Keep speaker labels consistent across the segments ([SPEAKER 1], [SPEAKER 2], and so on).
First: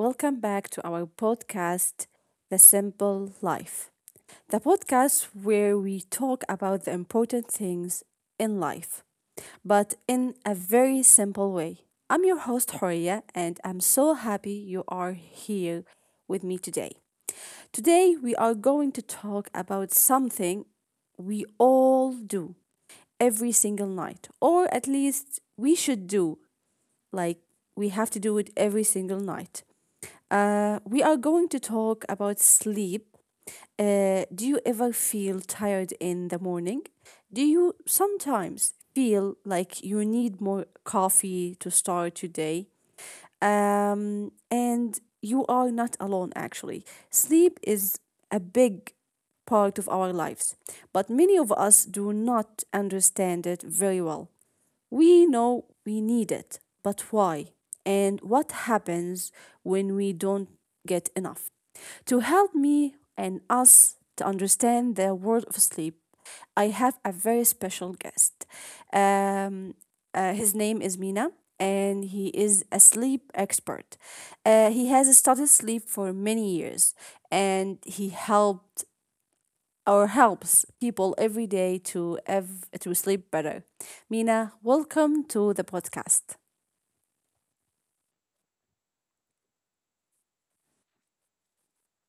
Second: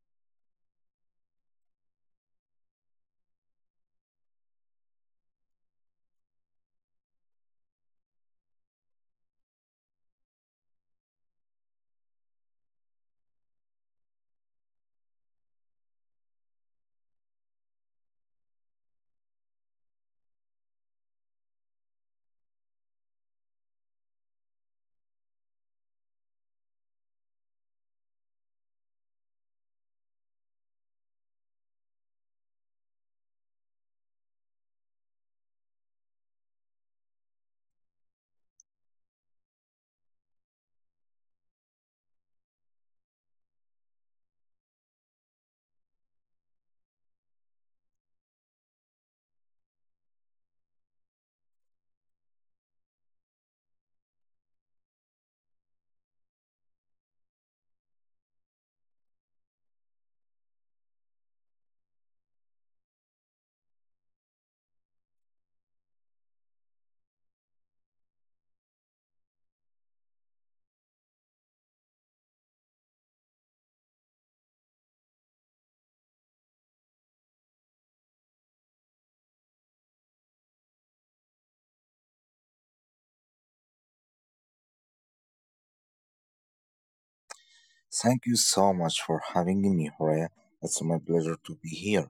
[SPEAKER 1] welcome back to our podcast, The Simple Life. The podcast where we talk about the important things in life, but in a very simple way. I'm your host, Horia, and I'm so happy you are here with me today. Today, we are going to talk about something we all do every single night, or at least we should do, like, we have to do it every single night. We are going to talk about sleep. Do you ever feel tired in the morning? Do you sometimes feel like you need more coffee to start your day? And you are not alone, actually. Sleep is a big part of our lives, but many of us do not understand it very well. We know we need it, but why? And what happens when we don't get enough? To help me and us to understand the world of sleep, I have a very special guest. Um, his name is Mina, and he is a sleep expert. He has studied sleep for many years, and he helped or helps people every day to sleep better. Mina, welcome to the podcast.
[SPEAKER 2] Thank you so much for having me, Horea. It's my pleasure to be here.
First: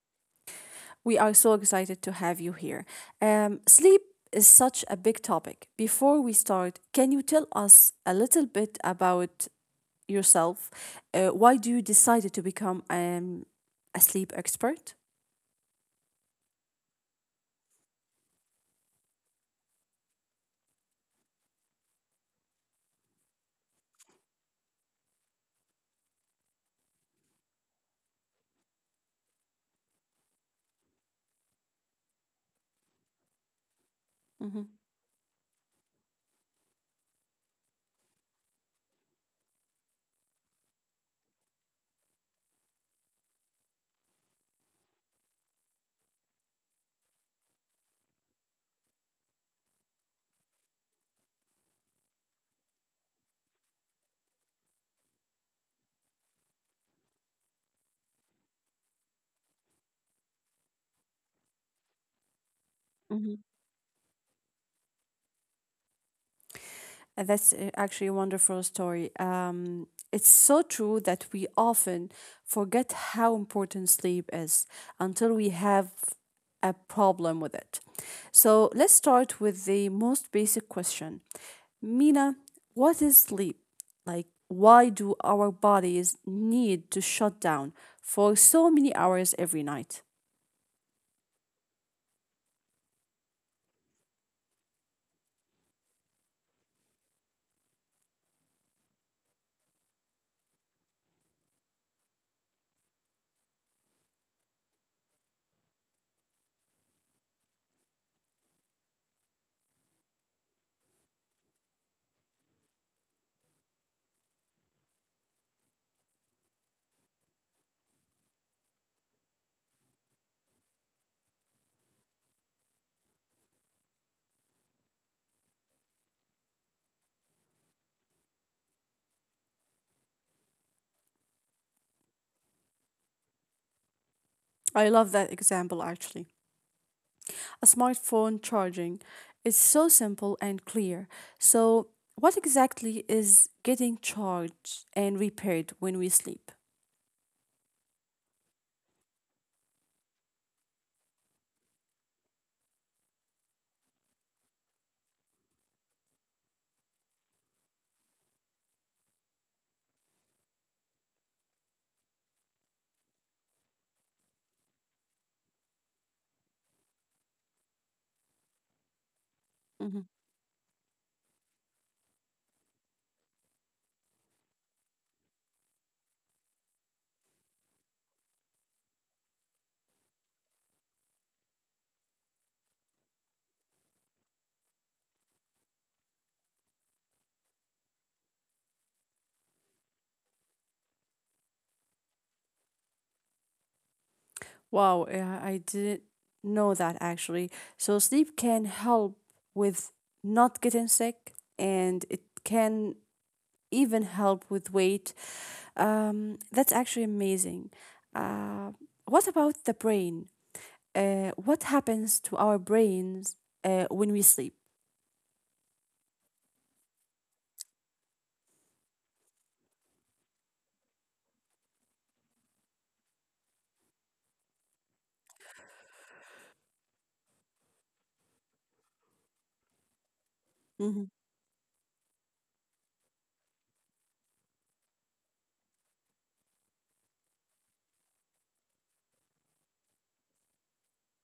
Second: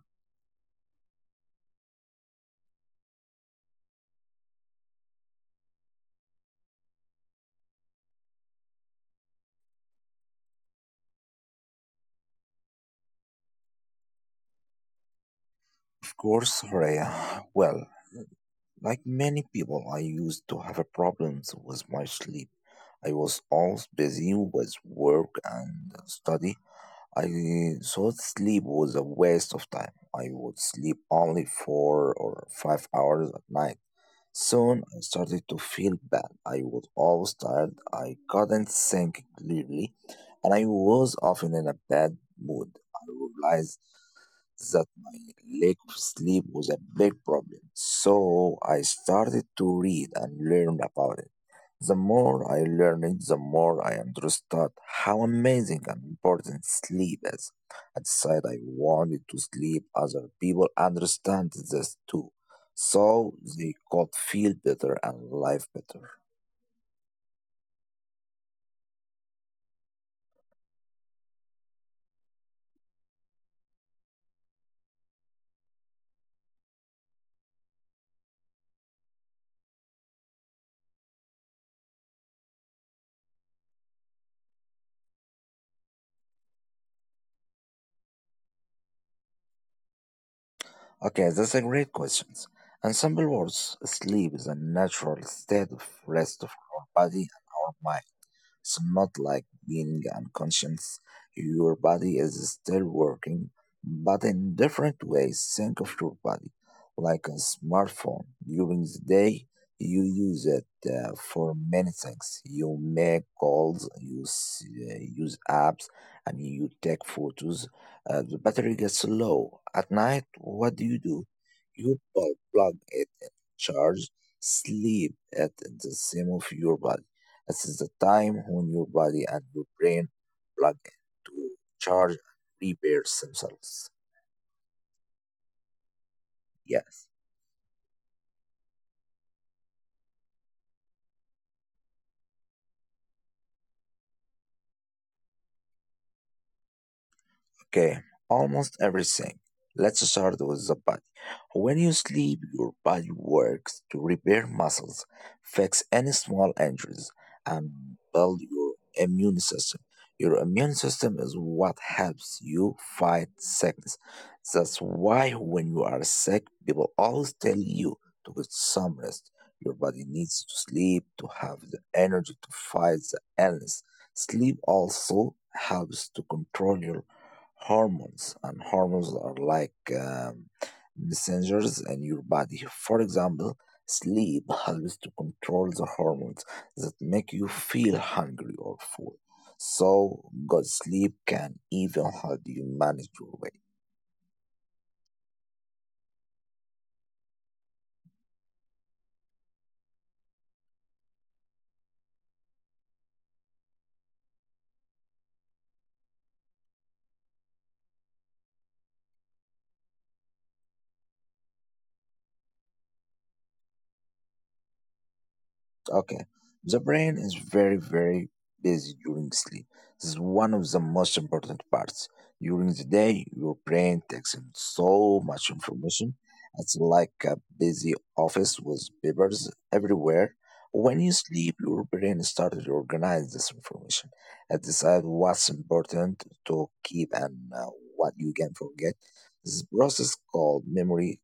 [SPEAKER 1] We are so excited to have you here. Sleep is such a big topic. Before we start, can you tell us a little bit about yourself? Why do you decided to become a sleep expert?
[SPEAKER 2] Of course, Horea. Well, like many people, I used to have problems with my sleep. I was always busy with work and study, I thought sleep was a waste of time. I would sleep only 4 or 5 hours at night.
[SPEAKER 1] Mm-hmm.
[SPEAKER 2] Soon I started to feel bad. I was always tired. I couldn't think clearly, and I was often in a bad mood. I realized that my lack of sleep was a big problem. So I started to read and learn about it. The more I learned, the more I understood how amazing and important sleep is. I decided I wanted to sleep. Other people understand this too, so they could feel better and live better.
[SPEAKER 1] And that's actually a wonderful story. It's so true that we often forget how important sleep is until we have a problem with it. So let's start with the most basic question, Mina, what is sleep? Like, why do our bodies need to shut down for so many hours every night?
[SPEAKER 2] Okay, that's a great question. In simple words, sleep is a natural state of rest for our body and our mind. It's not like being unconscious. Your body is still working, but in different ways. Think of your body like a smartphone. During the day, you use it for many things. You make calls, you use apps, and you take photos. The battery gets low. At night, what do? You plug it in, charge, sleep at the same of your body. This is the time when your body and your brain plug to charge and repair themselves.
[SPEAKER 1] I love that example actually.
[SPEAKER 2] Yes.
[SPEAKER 1] A smartphone charging. It's so simple and clear. So, what exactly is getting charged and repaired when we sleep?
[SPEAKER 2] Okay, almost everything. Let's start with the body. When you sleep, your body works to repair muscles, fix any small injuries, and build your immune system. Your immune system is what helps you fight sickness. That's why when you are sick, people always tell you to get some rest. Your
[SPEAKER 1] Mhm.
[SPEAKER 2] body needs to sleep to have the energy to fight the illness. Sleep also helps to control your hormones, and hormones are like um, messengers in your body. For example, sleep helps to control the hormones that make you feel hungry or full. So, good sleep can even help you manage your weight.
[SPEAKER 1] Wow, yeah, I didn't know that actually. So, sleep can help with not getting sick and it can even help with weight. That's actually amazing. Uh, what about the brain? What happens to our brains when we sleep?
[SPEAKER 2] Okay. The brain is very, very busy during sleep. This is one of the most important parts. During the day, your brain takes in so much information. It's like a busy office with papers everywhere. When
[SPEAKER 1] Mhm.
[SPEAKER 2] you sleep, your brain starts to organize this information and decide what's important to keep and what you can forget. This process called memory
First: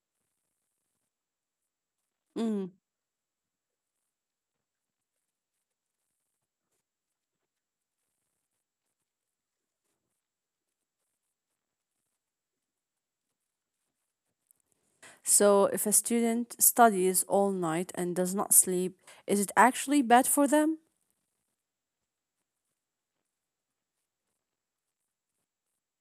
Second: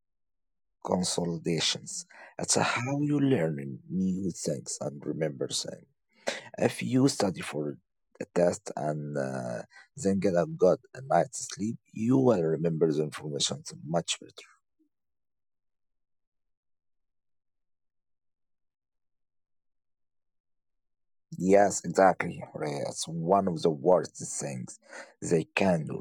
[SPEAKER 2] consolidations. It's
[SPEAKER 1] Mm.
[SPEAKER 2] how you learn new things and remember things. If you study for a test and then get a good night's sleep, you will remember the information much better.
[SPEAKER 1] So, if a student studies all night and does not sleep, is it actually bad for them?
[SPEAKER 2] Yes, exactly. Right. It's one of the worst things they can do.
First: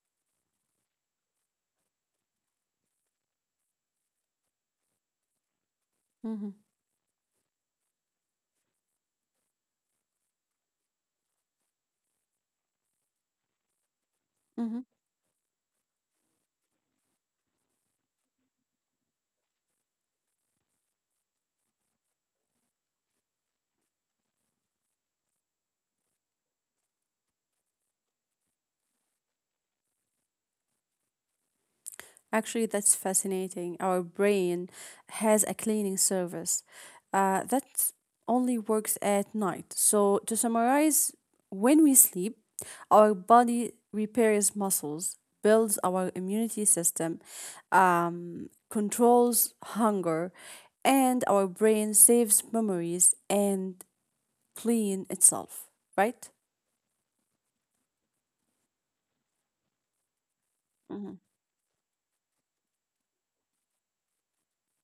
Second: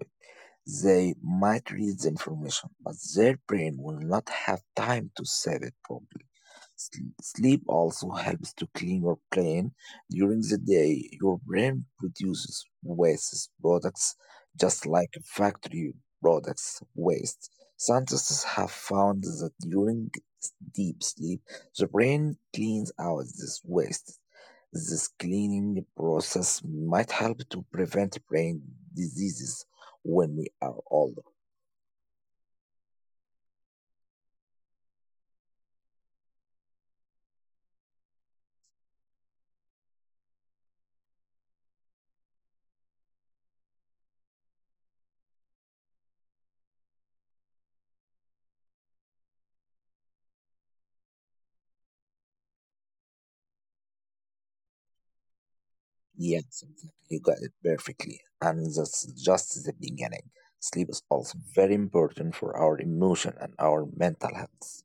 [SPEAKER 2] They might read the information, but their brain will not have time to save it properly.
[SPEAKER 1] Hmm.
[SPEAKER 2] Sl- Sleep also helps to clean your brain. During the day, your brain produces waste products
[SPEAKER 1] Hmm.
[SPEAKER 2] just like factory products waste. Scientists have found that during deep sleep, the brain cleans out this waste. This cleaning process might help to prevent brain diseases when we are older.
[SPEAKER 1] Actually, that's fascinating. Our brain has a cleaning service that only works at night. So, to summarize, when we sleep, our body repairs muscles, builds our immunity system, controls hunger, and our brain saves memories and clean itself, right?
[SPEAKER 2] Yes, exactly. You got it perfectly. And that's just the beginning. Sleep is
[SPEAKER 1] Mhm.
[SPEAKER 2] also very important for our emotion and our mental health.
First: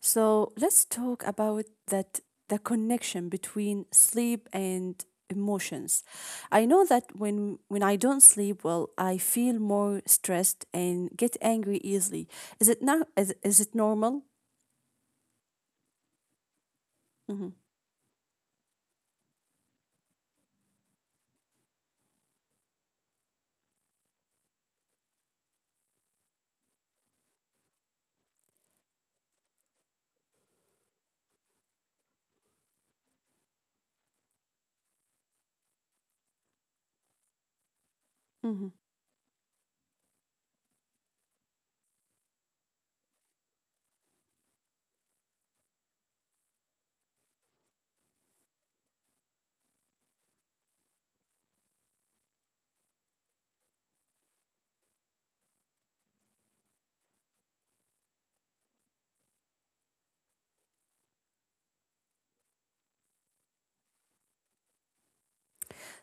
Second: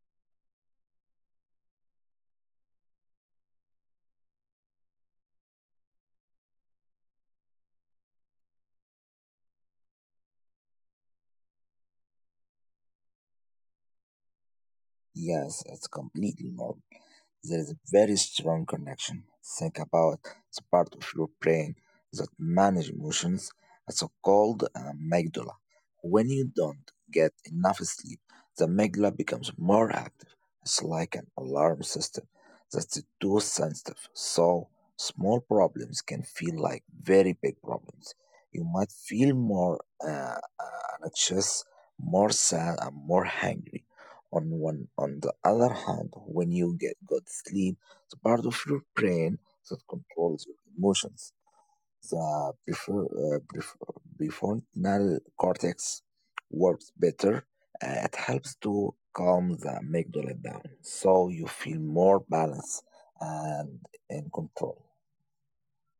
[SPEAKER 1] So let's talk about that, the connection between sleep and emotions. I know that when I don't sleep well, I feel more stressed and get angry easily. Is it not is, is it normal?
[SPEAKER 2] Yes, it's completely normal.
[SPEAKER 1] Mhm.
[SPEAKER 2] There is a very strong connection. Think about the part of your brain that manages emotions. It's called an amygdala. When you don't get enough sleep, the amygdala becomes more active. It's like an alarm system that's too sensitive. So small problems can feel like very big problems. You
[SPEAKER 1] Mhm.
[SPEAKER 2] might feel more anxious, more sad, and more hungry. On one, on the other hand, when you get good sleep, the part of your brain that controls your emotions, the prefrontal cortex, works better. It helps to calm the amygdala down, so you feel more balanced and in control.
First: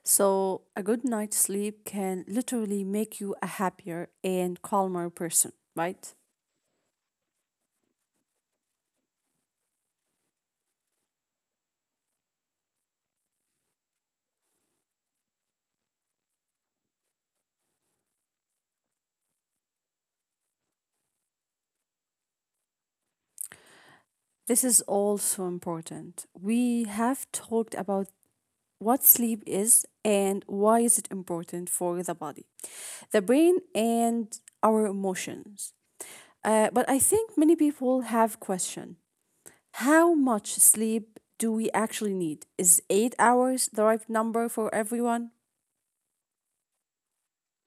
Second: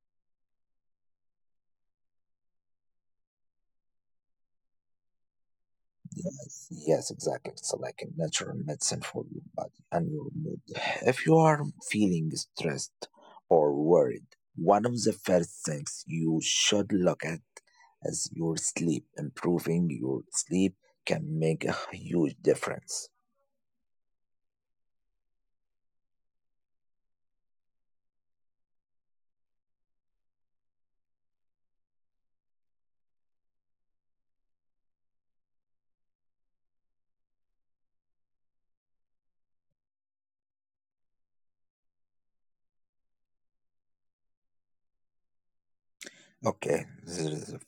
[SPEAKER 1] So a good night's sleep can literally make you a happier and calmer person, right?
[SPEAKER 2] Yes, exactly. It's like a natural medicine for your body and your mood. If you are feeling stressed or worried, one of the first things you should look at is your sleep. Improving your sleep can make a huge difference.
[SPEAKER 1] This is also important. We have talked about what sleep is and why is it important for the body, the brain, and our emotions. But I think many people have question: How much sleep do we actually need? Is 8 hours the right number for everyone?
[SPEAKER 2] Okay, this is a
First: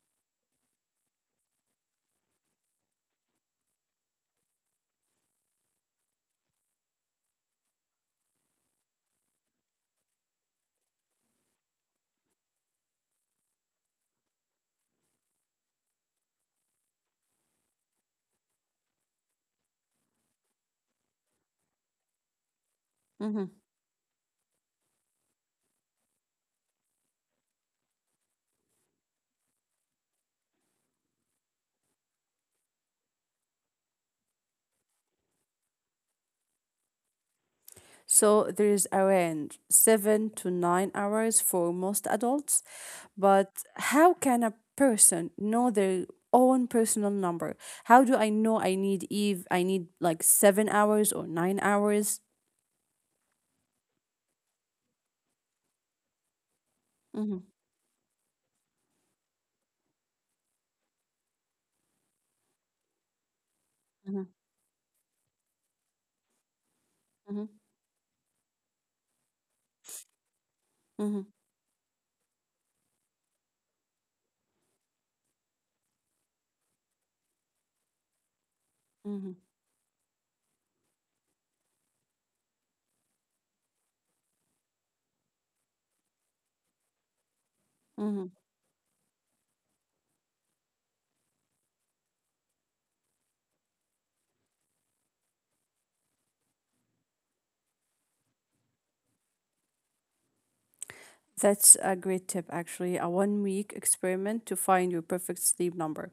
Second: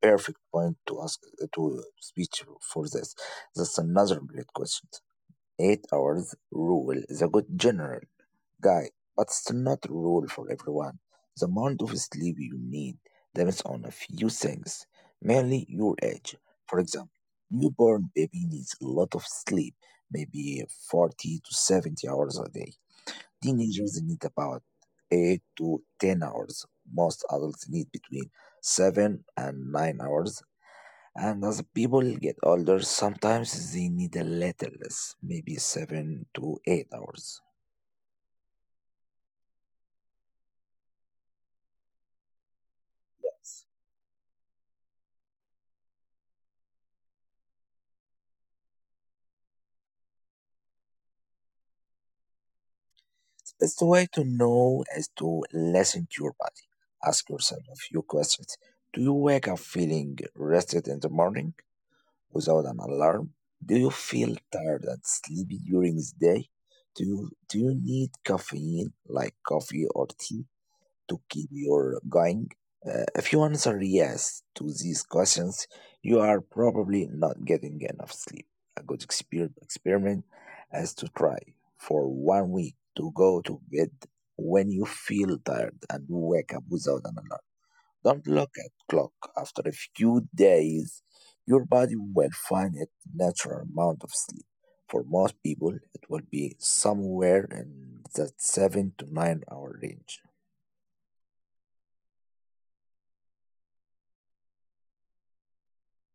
[SPEAKER 2] perfect point to ask to speech for this. That's another great question. 8 hours rule is a good general Guy, but it's not rule for everyone. The amount of sleep you need depends on a few things, mainly your age. For example, newborn baby needs a lot of sleep, maybe 40 to 70 hours a day.
[SPEAKER 1] Mm-hmm.
[SPEAKER 2] Teenagers need about 8 to 10 hours. Most adults need between 7 and 9 hours. And as people get older, sometimes they need a little less, maybe 7 to 8 hours.
[SPEAKER 1] So there is around 7 to 9 hours for most adults. But how can a person know their own personal number? How do I know I need Eve? I need like 7 hours or 9 hours?
[SPEAKER 2] It's the way to know is to listen to your body. Ask
[SPEAKER 1] Mm-hmm,
[SPEAKER 2] yourself a few questions. Do you wake up feeling rested in the morning without an alarm? Do you
[SPEAKER 1] mm-hmm,
[SPEAKER 2] feel tired and sleepy during the day?
[SPEAKER 1] mm-hmm,
[SPEAKER 2] Do you need caffeine like coffee or tea to
[SPEAKER 1] mm-hmm,
[SPEAKER 2] keep your going. If you answer yes to these questions, you are probably not getting enough sleep. A good experiment is to try for 1 week to go to bed when you feel tired and wake up without an alarm. Don't
[SPEAKER 1] mm-hmm.
[SPEAKER 2] look at clock. After a few days, your body will find its natural amount of sleep. For most people, it will be somewhere in the 7 to 9 hour range.
[SPEAKER 1] That's a great tip, actually. A 1 week experiment to find your perfect sleep number.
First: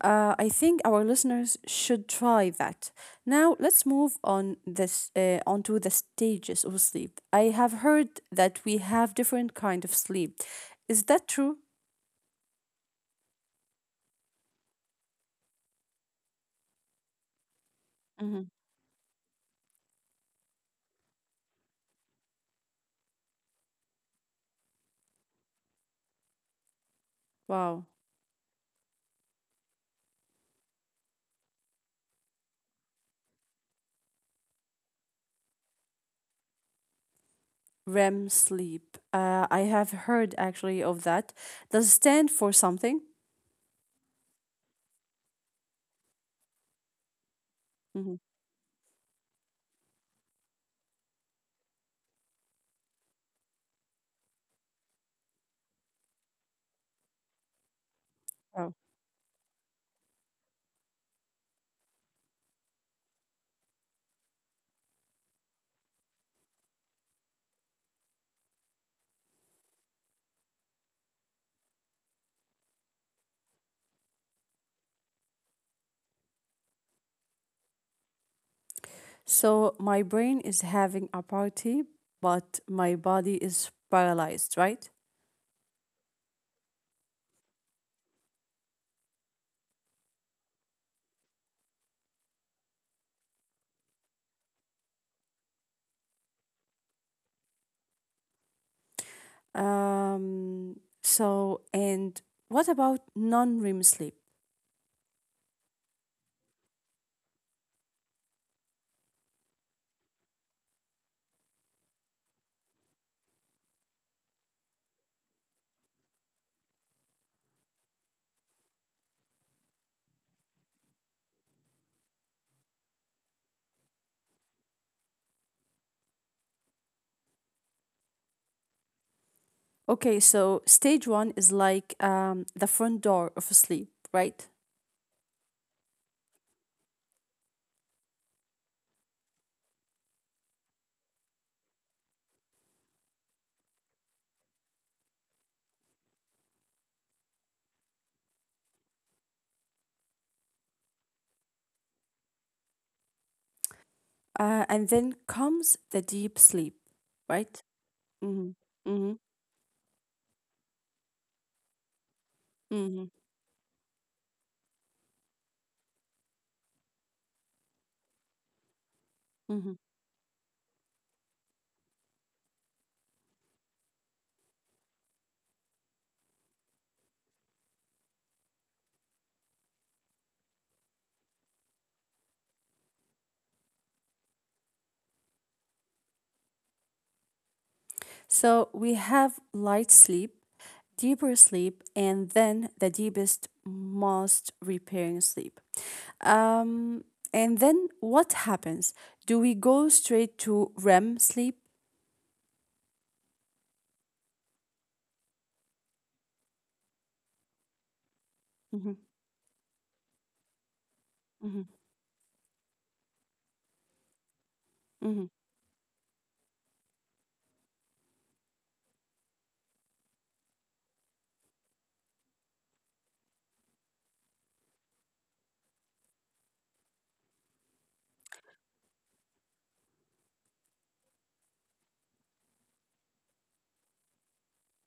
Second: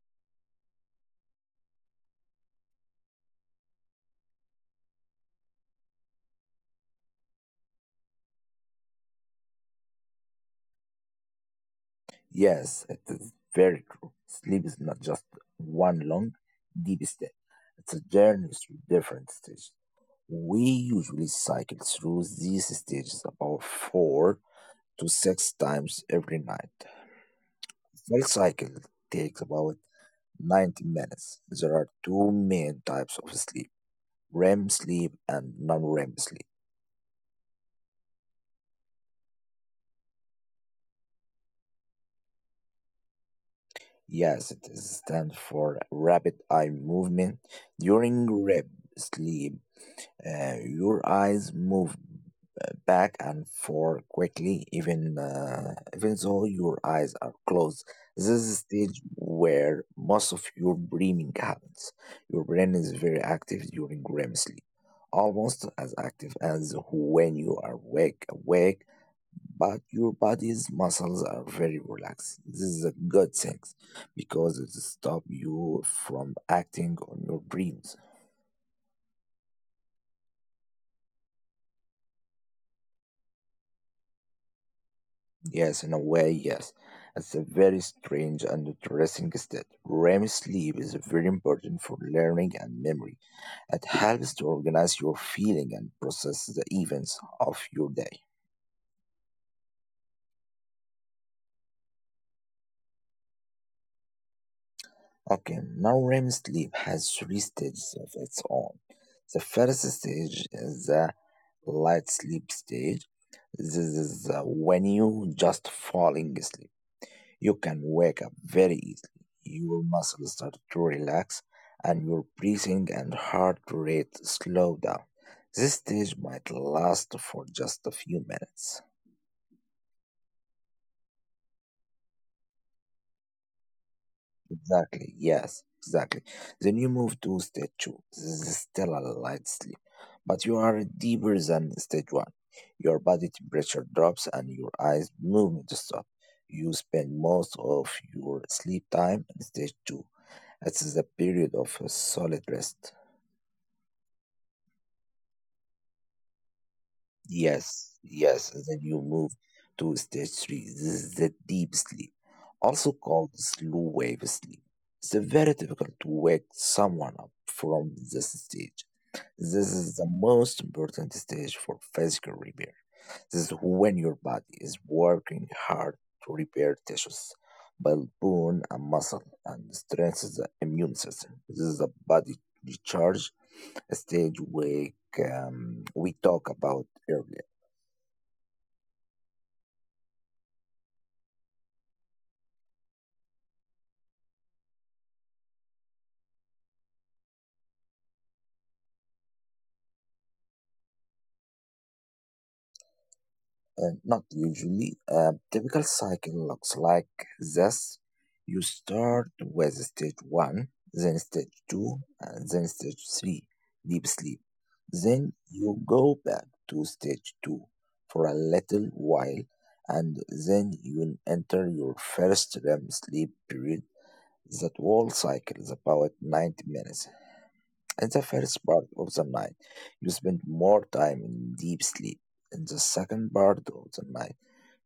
[SPEAKER 1] I think our listeners should try that. Now let's move on this onto the stages of sleep. I have heard that we have different kind of sleep. Is that true?
[SPEAKER 2] Yes, it is very true. Sleep is not just one long, deep step. It's a
[SPEAKER 1] Hmm.
[SPEAKER 2] journey through different stages. We usually cycle through these stages about four to six times every night.
[SPEAKER 1] Wow.
[SPEAKER 2] Full cycle takes about 90 minutes. There are two main types of sleep: REM sleep and non REM sleep.
[SPEAKER 1] REM sleep. I have heard actually of that. Does it stand for something?
[SPEAKER 2] Yes, it is stands for rapid eye movement.
[SPEAKER 1] Mm-hmm.
[SPEAKER 2] During REM sleep, your eyes move back and forth quickly, even though your eyes are closed. This is the stage where most of your dreaming happens. Your brain is very active during REM sleep, almost as active as when you are awake. Awake, but your body's muscles are very relaxed. This is a good thing because it stops you from acting on your dreams.
[SPEAKER 1] So my brain is having a party, but my body is paralyzed, right?
[SPEAKER 2] Yes, in a way. It's a very strange and interesting state. REM sleep is very important for learning and memory. It helps to organize your feeling and process the events of your day.
[SPEAKER 1] Um, so, and what about non REM sleep?
[SPEAKER 2] Okay, now REM sleep has three stages of its own. The first stage is the light sleep stage. This is when you just falling asleep. You can wake up very easily. Your muscles start to relax and your breathing and heart rate slow down. This stage might last for just a few minutes.
[SPEAKER 1] Okay, so stage one is like the front door of sleep, right?
[SPEAKER 2] Exactly, yes. Then you move to stage two. This is still a light sleep, but you are deeper than stage one. Your body temperature drops and your eyes movement stop. You spend most of your sleep time in stage two. It's the period of a solid rest.
[SPEAKER 1] And then comes the deep sleep, right?
[SPEAKER 2] Yes,
[SPEAKER 1] Mm-hmm,
[SPEAKER 2] yes, and then you
[SPEAKER 1] mm-hmm,
[SPEAKER 2] move to stage three. This is the deep sleep, also
[SPEAKER 1] mm-hmm,
[SPEAKER 2] called slow wave sleep. It's very difficult to wake someone up from this stage.
[SPEAKER 1] mm-hmm.
[SPEAKER 2] This is the most important stage for physical repair. This is when your body is working hard to repair tissues, build bone and muscle, and strengthen the immune system. This is the body recharge stage we talk about earlier.
[SPEAKER 1] So we have light sleep, deeper sleep, and then the deepest, most repairing sleep. Um, and then what happens? Do we go straight to REM sleep?
[SPEAKER 2] Not usually. A typical cycle looks like this. You
[SPEAKER 1] Hmm.
[SPEAKER 2] start with stage 1, then stage
[SPEAKER 1] Hmm.
[SPEAKER 2] 2, and then stage 3, deep sleep.
[SPEAKER 1] Hmm.
[SPEAKER 2] Then you go back to stage 2 for a little while, and then you enter your first REM sleep period. That whole cycle is about 90 minutes. In the first part of the night, you spend more time in deep sleep in the second part of the night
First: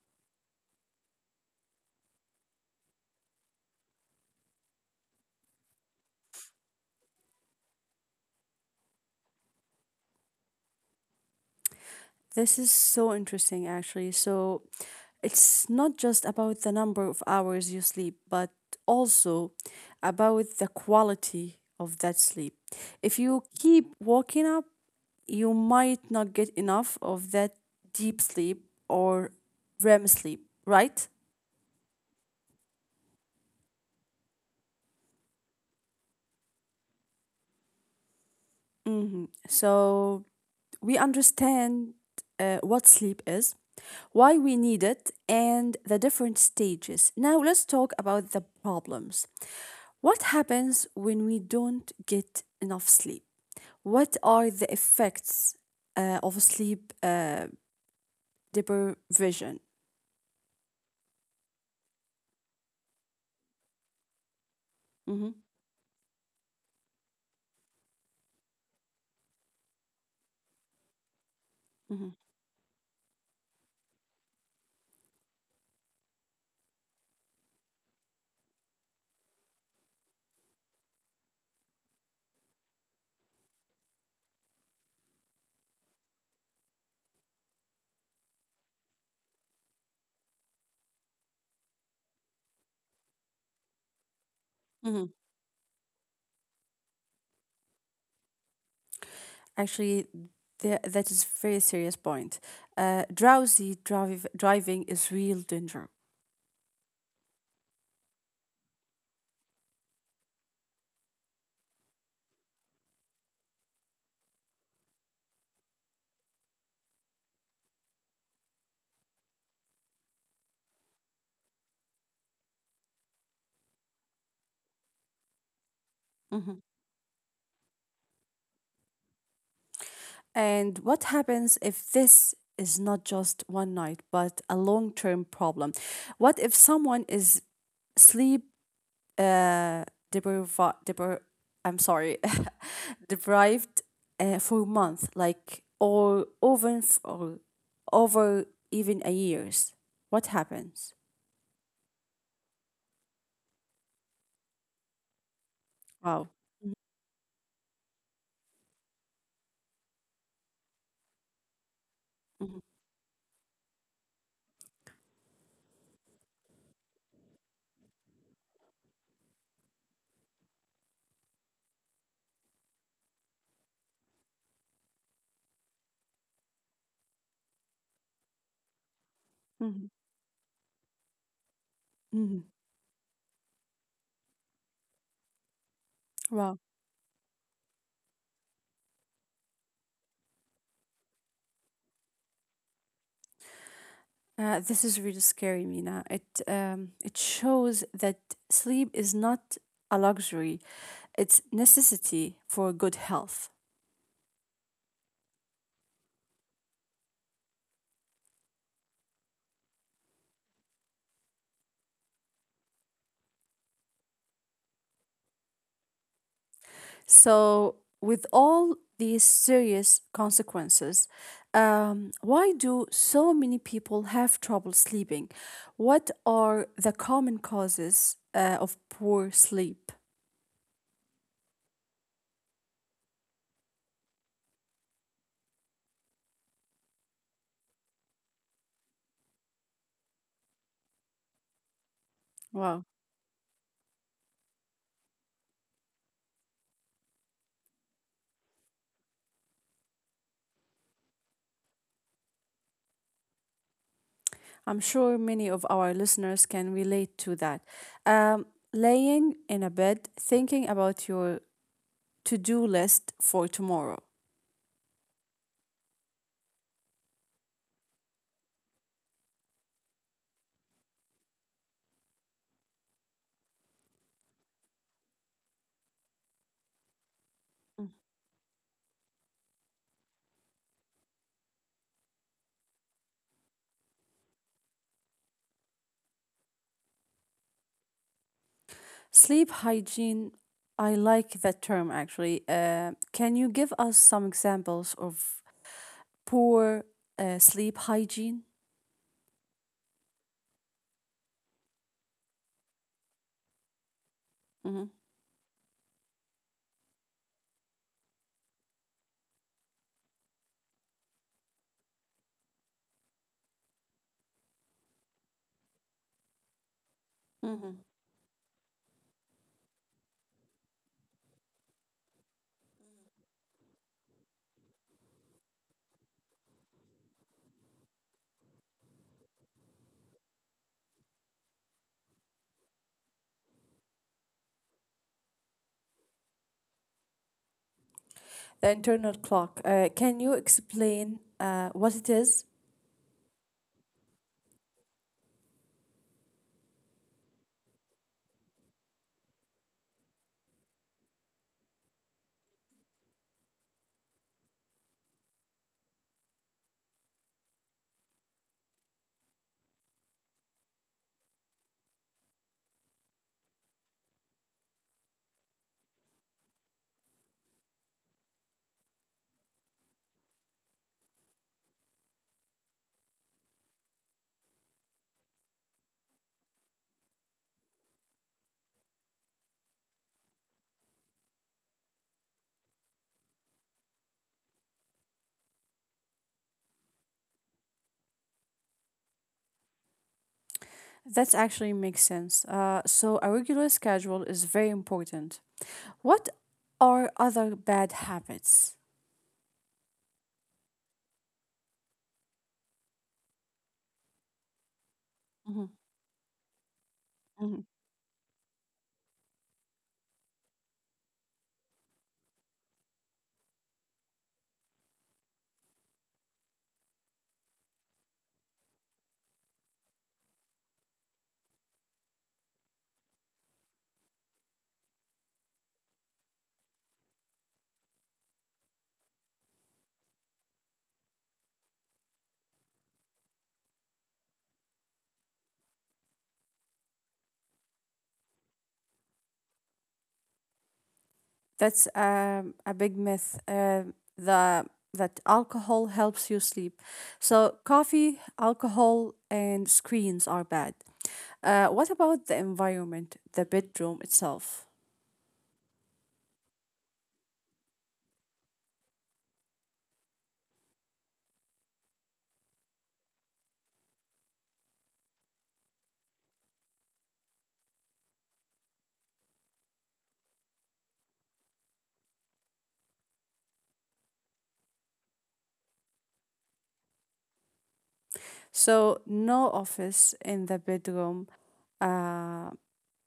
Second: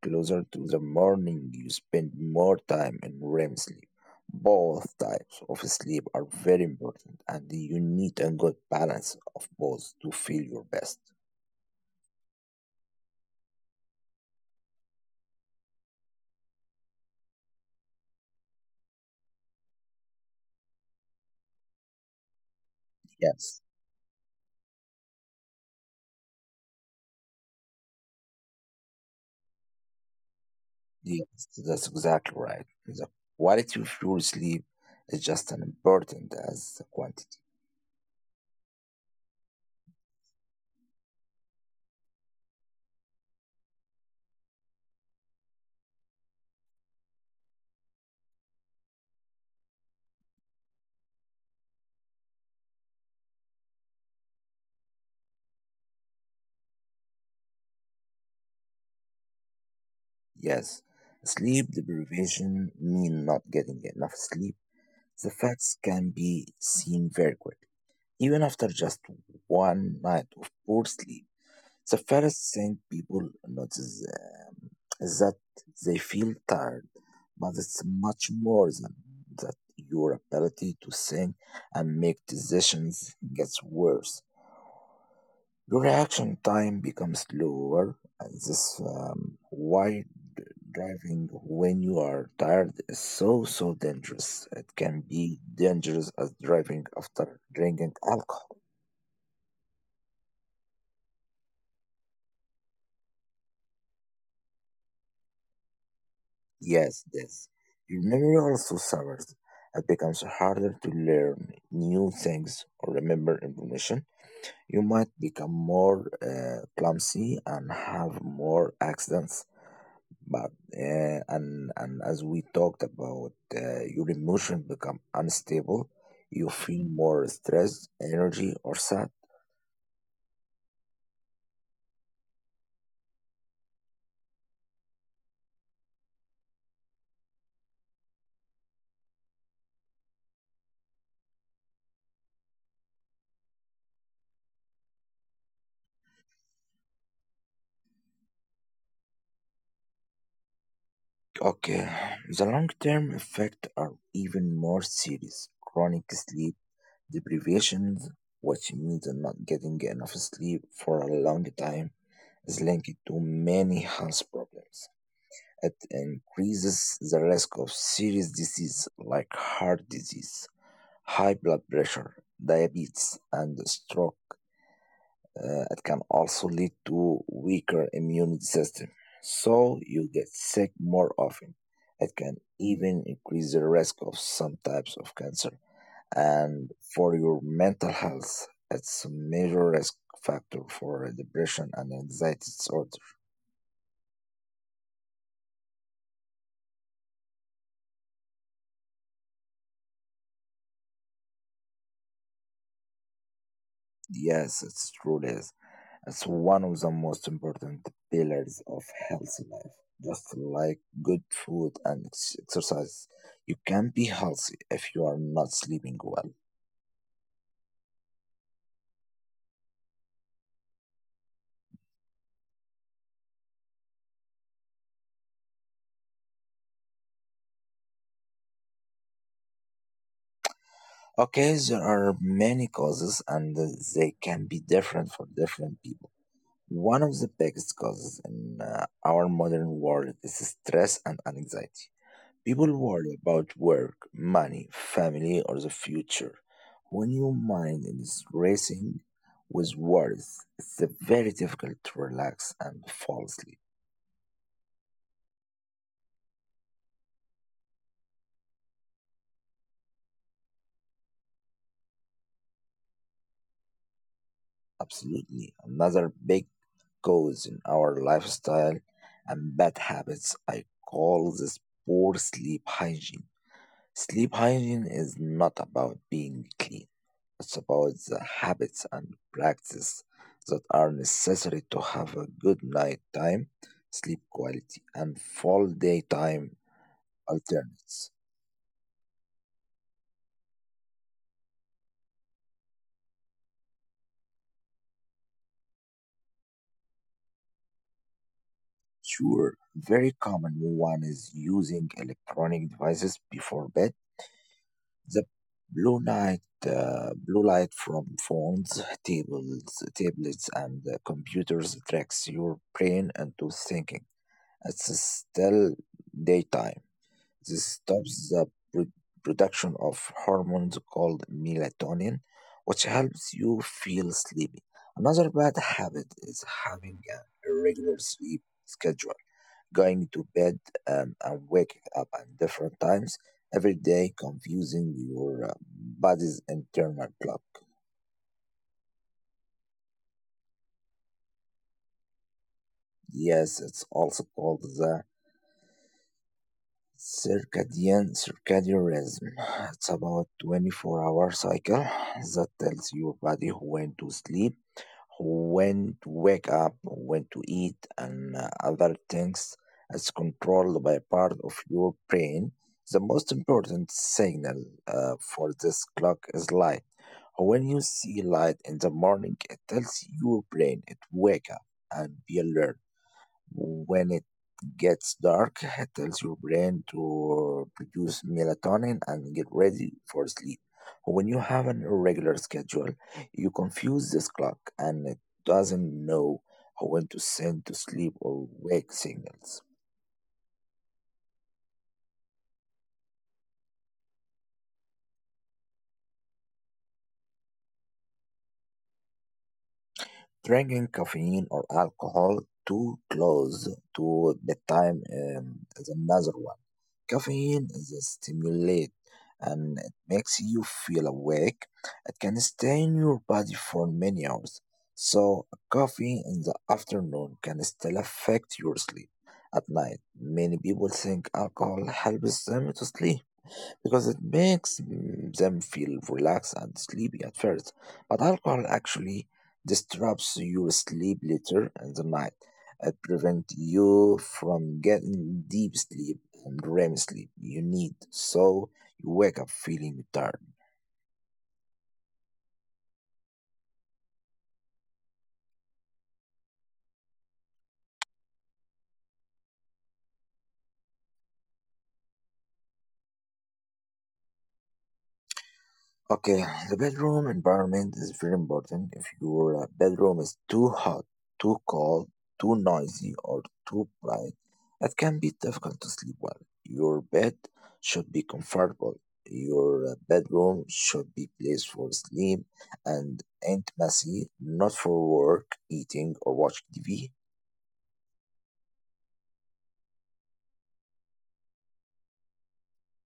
[SPEAKER 2] closer to the morning, you spend more time in REM sleep. Both types of sleep are very important, and you need a good balance of both to feel your best.
[SPEAKER 1] This is so interesting, actually. So it's not just about the number of hours you sleep, but also about the quality of that sleep. If you
[SPEAKER 2] Yes,
[SPEAKER 1] keep waking up, you might not get enough of that deep sleep or REM sleep, right?
[SPEAKER 2] yes, that's exactly right. The quality of your sleep is just as important as the quantity.
[SPEAKER 1] Hmm. So we understand what sleep is, why we need it, and the different stages. Now, let's talk about the problems. What happens when we don't get enough sleep? What are the effects of sleep deprivation?
[SPEAKER 2] Yes, sleep deprivation means not getting enough sleep. The
[SPEAKER 1] Mhm,
[SPEAKER 2] facts can be seen very quickly. Even after just one night of poor sleep, the
[SPEAKER 1] mhm,
[SPEAKER 2] first thing people notice is that they feel tired, but it's much more than that. Your ability to think and make decisions gets worse. Your reaction time becomes lower, and this why d- driving when you are tired is so so dangerous. It can
[SPEAKER 1] mhm.
[SPEAKER 2] be dangerous as driving after drinking alcohol.
[SPEAKER 1] Actually, that is very serious point. Drowsy drive driving is real danger.
[SPEAKER 2] Yes. Your memory also suffers. It becomes harder to learn new things or remember information. You might become more clumsy and have more accidents. But and as we talked about, your emotion become unstable. You
[SPEAKER 1] Mm-hmm.
[SPEAKER 2] feel more stressed, energy, or sad.
[SPEAKER 1] And what happens if this is not just one night, but a long term problem? What if someone is sleep uh, depriva- depri- I'm sorry, deprived for a month, like or over even a years? What happens?
[SPEAKER 2] Okay, the long-term effects are even more serious. Chronic
[SPEAKER 1] Wow.
[SPEAKER 2] sleep deprivation, which means not getting enough sleep for a long time, is
[SPEAKER 1] Hmm.
[SPEAKER 2] linked to many health problems. It increases the risk of serious disease like heart disease, high blood pressure, diabetes, and stroke. It can also lead to weaker immune system, so
[SPEAKER 1] Hmm.
[SPEAKER 2] you get sick more often. It can
[SPEAKER 1] Hmm.
[SPEAKER 2] even increase the risk of some types of cancer
[SPEAKER 1] Wow.
[SPEAKER 2] and for your mental health. It's a major risk factor for depression and anxiety disorder.
[SPEAKER 1] This is really scary, Mina. It shows that sleep is not a luxury; it's necessity for good health.
[SPEAKER 2] Yes, it's truly is. It's one of the most important pillars of healthy life. Just like good food and exercise, you can be healthy if you are not sleeping well.
[SPEAKER 1] So, with all these serious consequences, why do so many people have trouble sleeping? What are the common causes of poor sleep?
[SPEAKER 2] Okay, there are many causes and they can be different for different people. One of the biggest causes in our modern world is stress and anxiety. People
[SPEAKER 1] Wow.
[SPEAKER 2] worry about work, money, family, or the future. When your mind is racing with worries, it's very difficult to relax and fall asleep.
[SPEAKER 1] I'm sure many of our listeners can relate to that. Um, Laying in a bed, thinking about your to do list for tomorrow.
[SPEAKER 2] Absolutely. Another big cause in our lifestyle and bad habits, I call this poor sleep hygiene. Sleep hygiene is not about being clean. It's
[SPEAKER 1] Mm.
[SPEAKER 2] about the habits and practices that are necessary to have a good night time, sleep quality, and full daytime alternates.
[SPEAKER 1] Sleep hygiene, I like that term actually. Can you give us some examples of poor sleep hygiene?
[SPEAKER 2] Sure, very common one is using electronic devices before bed.
[SPEAKER 1] Mhm.
[SPEAKER 2] The blue light, blue light from phones, tables, tablets, and computers tricks your brain into thinking it's still daytime. This stops the pro- production of hormones called melatonin, which helps you feel sleepy. Another bad habit is having an irregular sleep schedule, going to bed and waking up at different times every day, confusing your body's internal clock.
[SPEAKER 1] The internal clock. Can you explain what it is.
[SPEAKER 2] Yes, it's also called the circadian rhythm. It's about 24-hour cycle that tells your body when to sleep, when to wake up, when to eat, and other things is controlled by part of your brain. The most important signal for this clock is light. When you see light in the morning, it tells your brain it wake up and be alert. When it gets dark, it tells your brain to produce melatonin and get ready for sleep. When you have an irregular schedule, you confuse this clock and it doesn't know when to send to sleep or wake signals.
[SPEAKER 1] That actually makes sense. So a regular schedule is very important. What are other bad habits?
[SPEAKER 2] Drinking caffeine or alcohol too close to bedtime
[SPEAKER 1] Mhm,
[SPEAKER 2] is another one.
[SPEAKER 1] mhm.
[SPEAKER 2] Caffeine is a stimulant and it makes you feel awake. It can stay in your body for many hours. So, coffee in the afternoon can still affect your sleep at night. Many people think alcohol helps them to sleep because it makes them feel relaxed and sleepy at first. But alcohol actually disrupts your sleep later in the night. It prevents you from getting deep sleep and REM sleep you need, so you wake up feeling tired.
[SPEAKER 1] That's a big myth. The That alcohol helps you sleep. So coffee, alcohol, and screens are bad. What about the environment, the bedroom itself?
[SPEAKER 2] Okay, the bedroom environment is very important. If your bedroom is too hot, too cold, too noisy, or too bright, it can be difficult to sleep well. Your bed should be comfortable. Your bedroom should be place for sleep and intimacy, not for work, eating, or watching TV.
[SPEAKER 1] So no office in the bedroom. Uh,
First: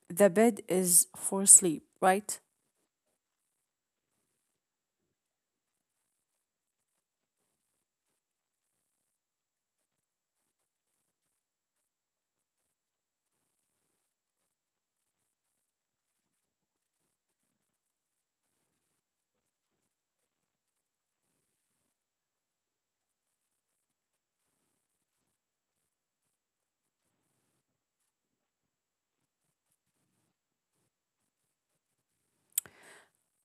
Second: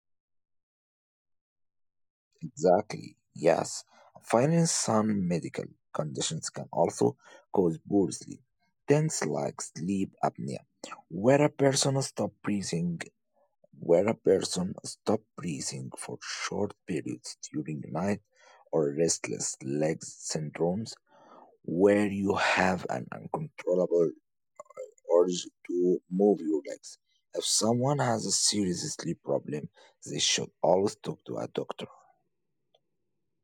[SPEAKER 1] the bed is for sleep, right?
[SPEAKER 2] Exactly, yes. Finally, some medical conditions can also cause poor sleep. Things like sleep apnea, where a person stop breathing, where a person stop breathing for short periods during night, or restless legs syndromes, where you have an uncontrollable urge to move your legs. If someone has a serious sleep problem, they should always talk to a doctor.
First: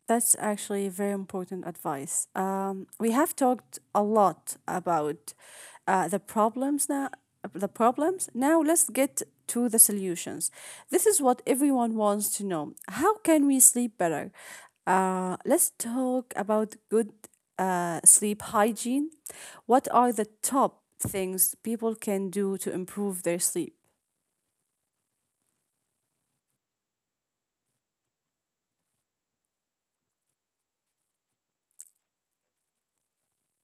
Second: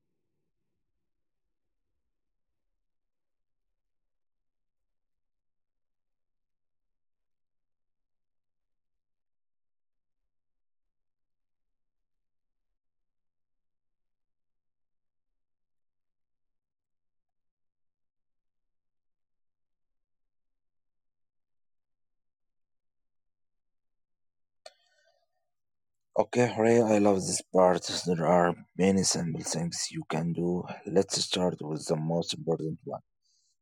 [SPEAKER 1] That's actually very important advice. We have talked a lot about the problems now. The problems. Now let's get to the solutions. This is what everyone wants to know. How can we sleep better? Let's talk about good sleep hygiene. What are the top things people can do to improve their sleep?
[SPEAKER 2] Okay, hooray, I love this part. There are many simple things you can do. Let's start with the most important one.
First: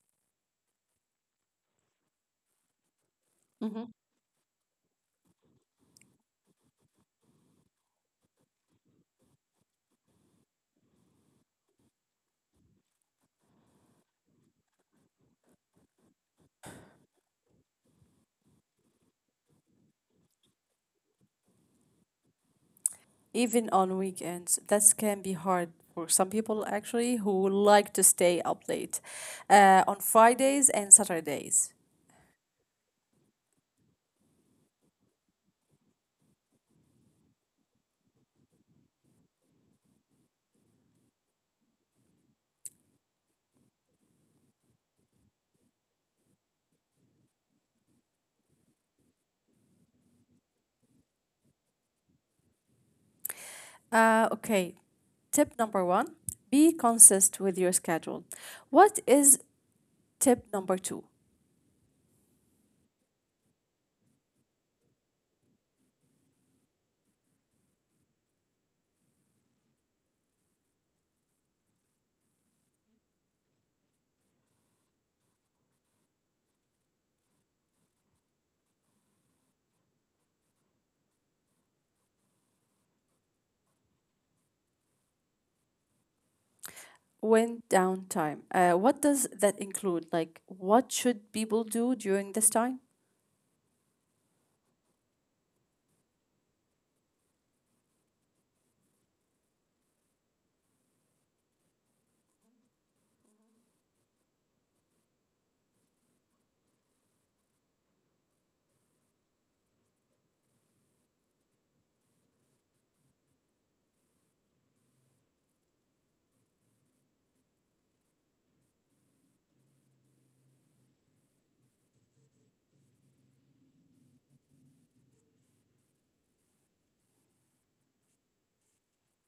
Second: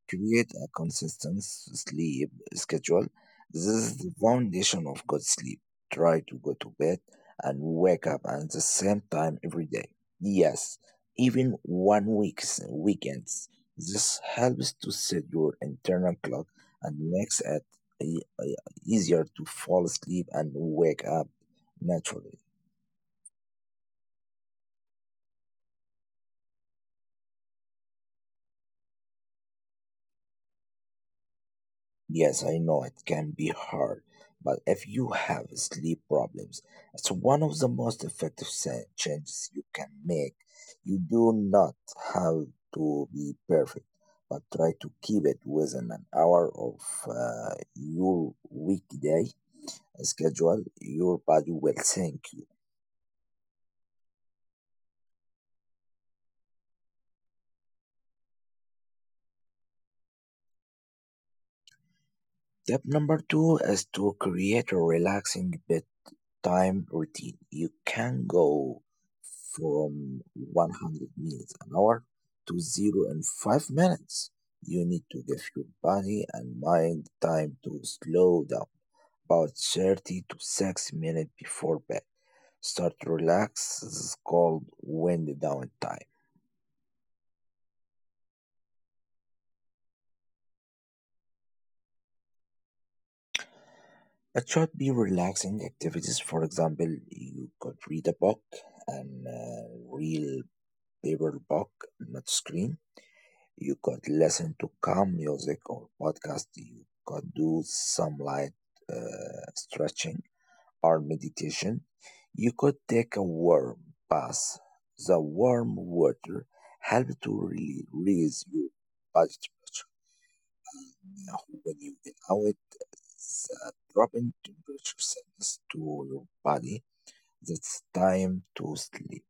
[SPEAKER 2] Create a consistent sleep schedule. This is the foundation of good sleep. Try to go to bed and wake up at the same time every day. Yes, even 1 weeks weekends. This helps to set your internal clock and makes it e- e- easier to fall asleep and wake up naturally.
[SPEAKER 1] Even on weekends. That can be hard for some people actually who like to stay up late on Fridays and Saturdays.
[SPEAKER 2] Yes, I know it can be hard, but if you have sleep problems, it's one of the most effective changes you can make. You do not have to be perfect, but try to keep it within an hour of your weekday schedule. Your body will thank you.
[SPEAKER 1] Okay, tip number one, be consistent with your schedule. What is tip number two?
[SPEAKER 2] Step number two is to create a relaxing bedtime time routine. You can go from 100 minutes an hour to zero in 5 minutes. You need to give your body and mind time to slow down about 30 to 6 minutes before bed. Start relax, this is called wind down time.
[SPEAKER 1] When downtime. What does that include? Like, what should people do during this time?
[SPEAKER 2] It should be relaxing activities. For example, you could read a book and real paper book, not screen. You could listen to calm music or podcast. You could do some light stretching or meditation. You could take a warm bath. The warm water helps to release your body temperature. And when you allow it, the dropping temperature signals to your body that's time to sleep.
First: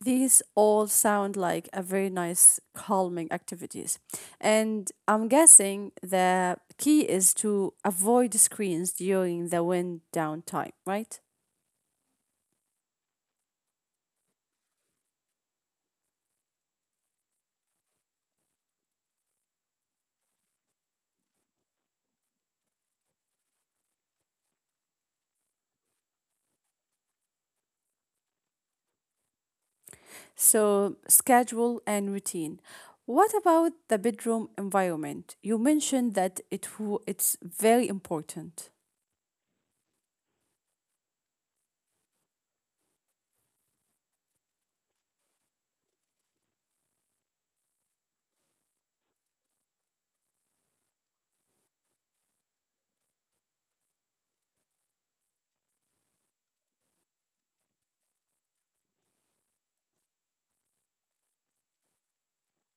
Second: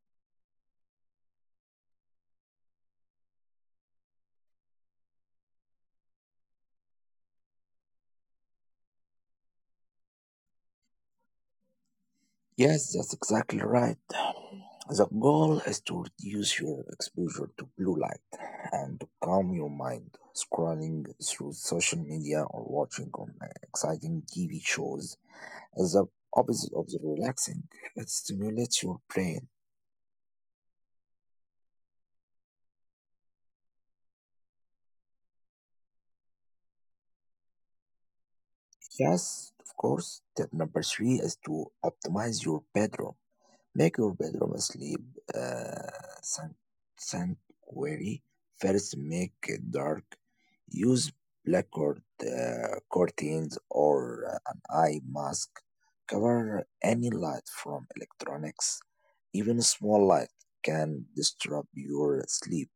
[SPEAKER 1] These all sound like a very nice calming activities. And I'm guessing the key is to avoid screens during the wind down time, right?
[SPEAKER 2] Yes, that's exactly right. The goal is to reduce your exposure to blue light and to calm your mind. Scrolling through social media or watching on exciting TV shows is the opposite of the relaxing. It stimulates your brain.
[SPEAKER 1] So, schedule and routine. What about the bedroom environment? You mentioned that it's very important.
[SPEAKER 2] Yes, of course. Tip number three is to optimize your bedroom. Make your bedroom a sleep uh, san- sanctuary. First, make it dark. Use black curtains or an eye mask. Cover any light from electronics. Even small light can disrupt your sleep.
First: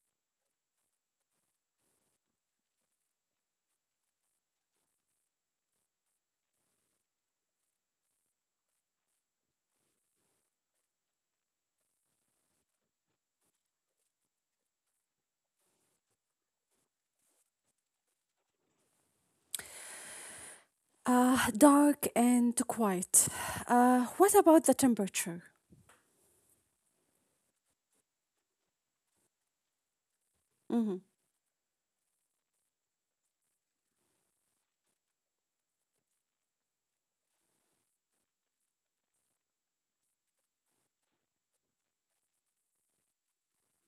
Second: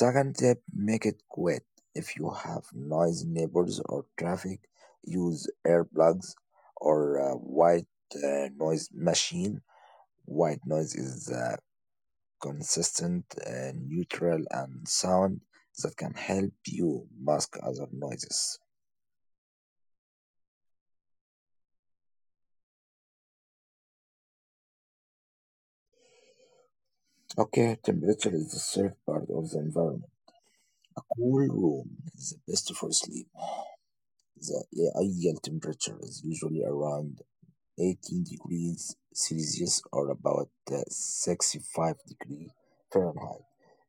[SPEAKER 2] Second tip, make it quiet. If you have noisy neighbors or traffic, use earplugs or a white noise machine. White noise is consistent, neutral, and sound that can help you mask other noises.
[SPEAKER 1] Dark and quiet. What about the temperature?
[SPEAKER 2] Okay, temperature is the third part of the environment.
[SPEAKER 1] Mm-hmm.
[SPEAKER 2] A cool room is the best for sleep. The ideal temperature is usually around 18 degrees Celsius or about 65 degrees Fahrenheit.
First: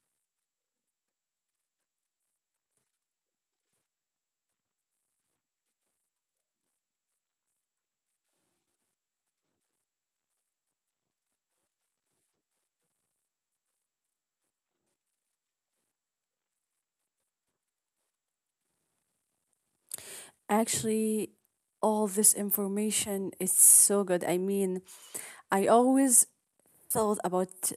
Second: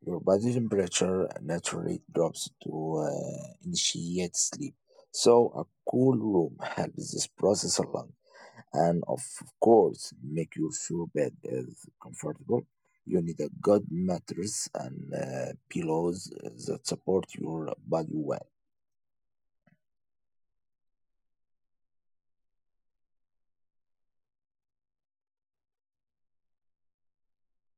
[SPEAKER 2] Your body temperature naturally drops to initiate sleep. So a cool room helps this process along and of course make your sure bed is comfortable. You need a good mattress and pillows that support your body well.
[SPEAKER 1] Actually, all this information is so good. I mean, I always thought about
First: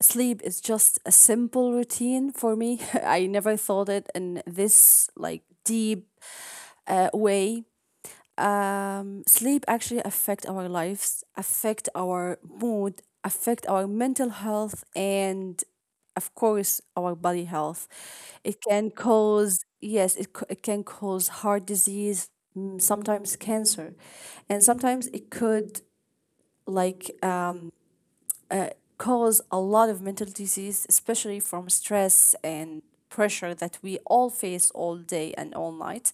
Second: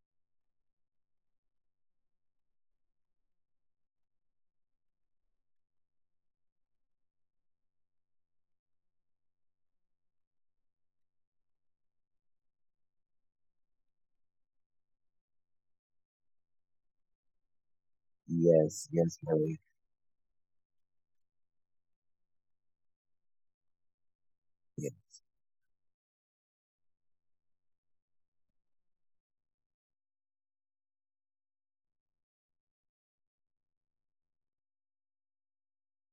[SPEAKER 1] sleep is just a simple routine for me. I never thought it in this like deep way, sleep actually affect our lives, affect our mood, affect our mental health, and of course our body health. It
[SPEAKER 2] Yes,
[SPEAKER 1] can
[SPEAKER 2] yes, Lord.
[SPEAKER 1] cause, yes, it can cause heart disease, mm, sometimes cancer, and
[SPEAKER 2] Yes,
[SPEAKER 1] sometimes it could like cause a lot of mental disease, especially from stress and pressure that we all face all day and all night.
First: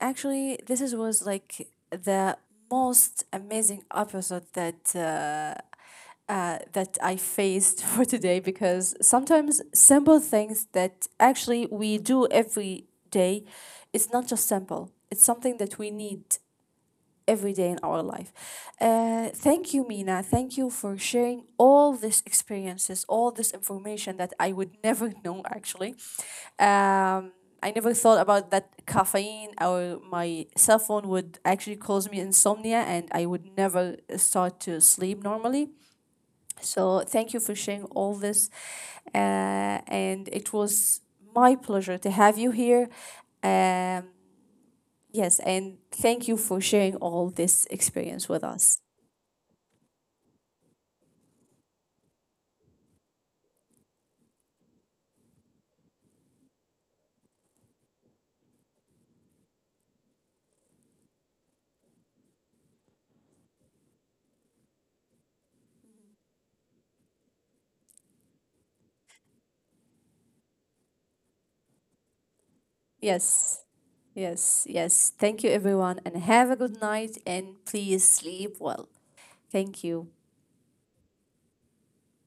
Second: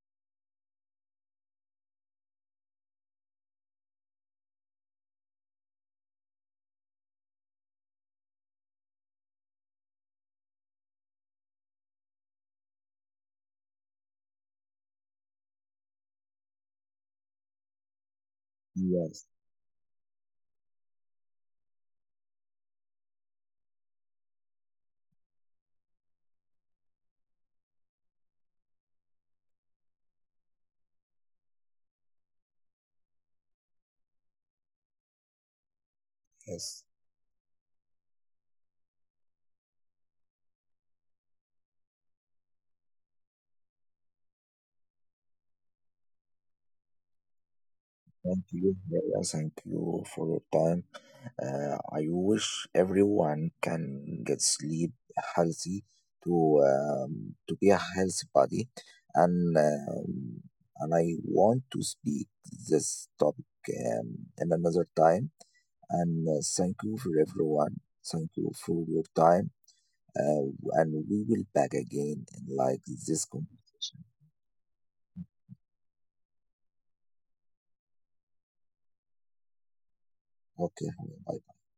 [SPEAKER 1] Actually, this is, was like the most amazing episode that that I faced for today because sometimes simple things that actually we do every day, it's not just simple. It's something that we need every day in our life.
[SPEAKER 2] yes.
[SPEAKER 1] Thank you, Mina. Thank you for sharing all these experiences, all this information that I would never know actually. Um, I never thought about that caffeine or my cell phone would actually cause me insomnia and I would never start to sleep normally.
[SPEAKER 2] Yes.
[SPEAKER 1] So, thank you for sharing all this. Uh, and it was my pleasure to have you here. Um, Yes, and thank you for sharing all this experience
[SPEAKER 2] Thank
[SPEAKER 1] with
[SPEAKER 2] you,
[SPEAKER 1] us.
[SPEAKER 2] Lord. Thank you for your time. I wish everyone can get sleep healthy to be a healthy body, and um, and I want to speak this topic in another time. And thank you for everyone. Thank you for your time. And we will back again in like this
[SPEAKER 1] Yes,
[SPEAKER 2] conversation.
[SPEAKER 1] yes, yes. Thank you, everyone, and have a good night and please sleep well. Thank you.
[SPEAKER 2] Okay, Halim,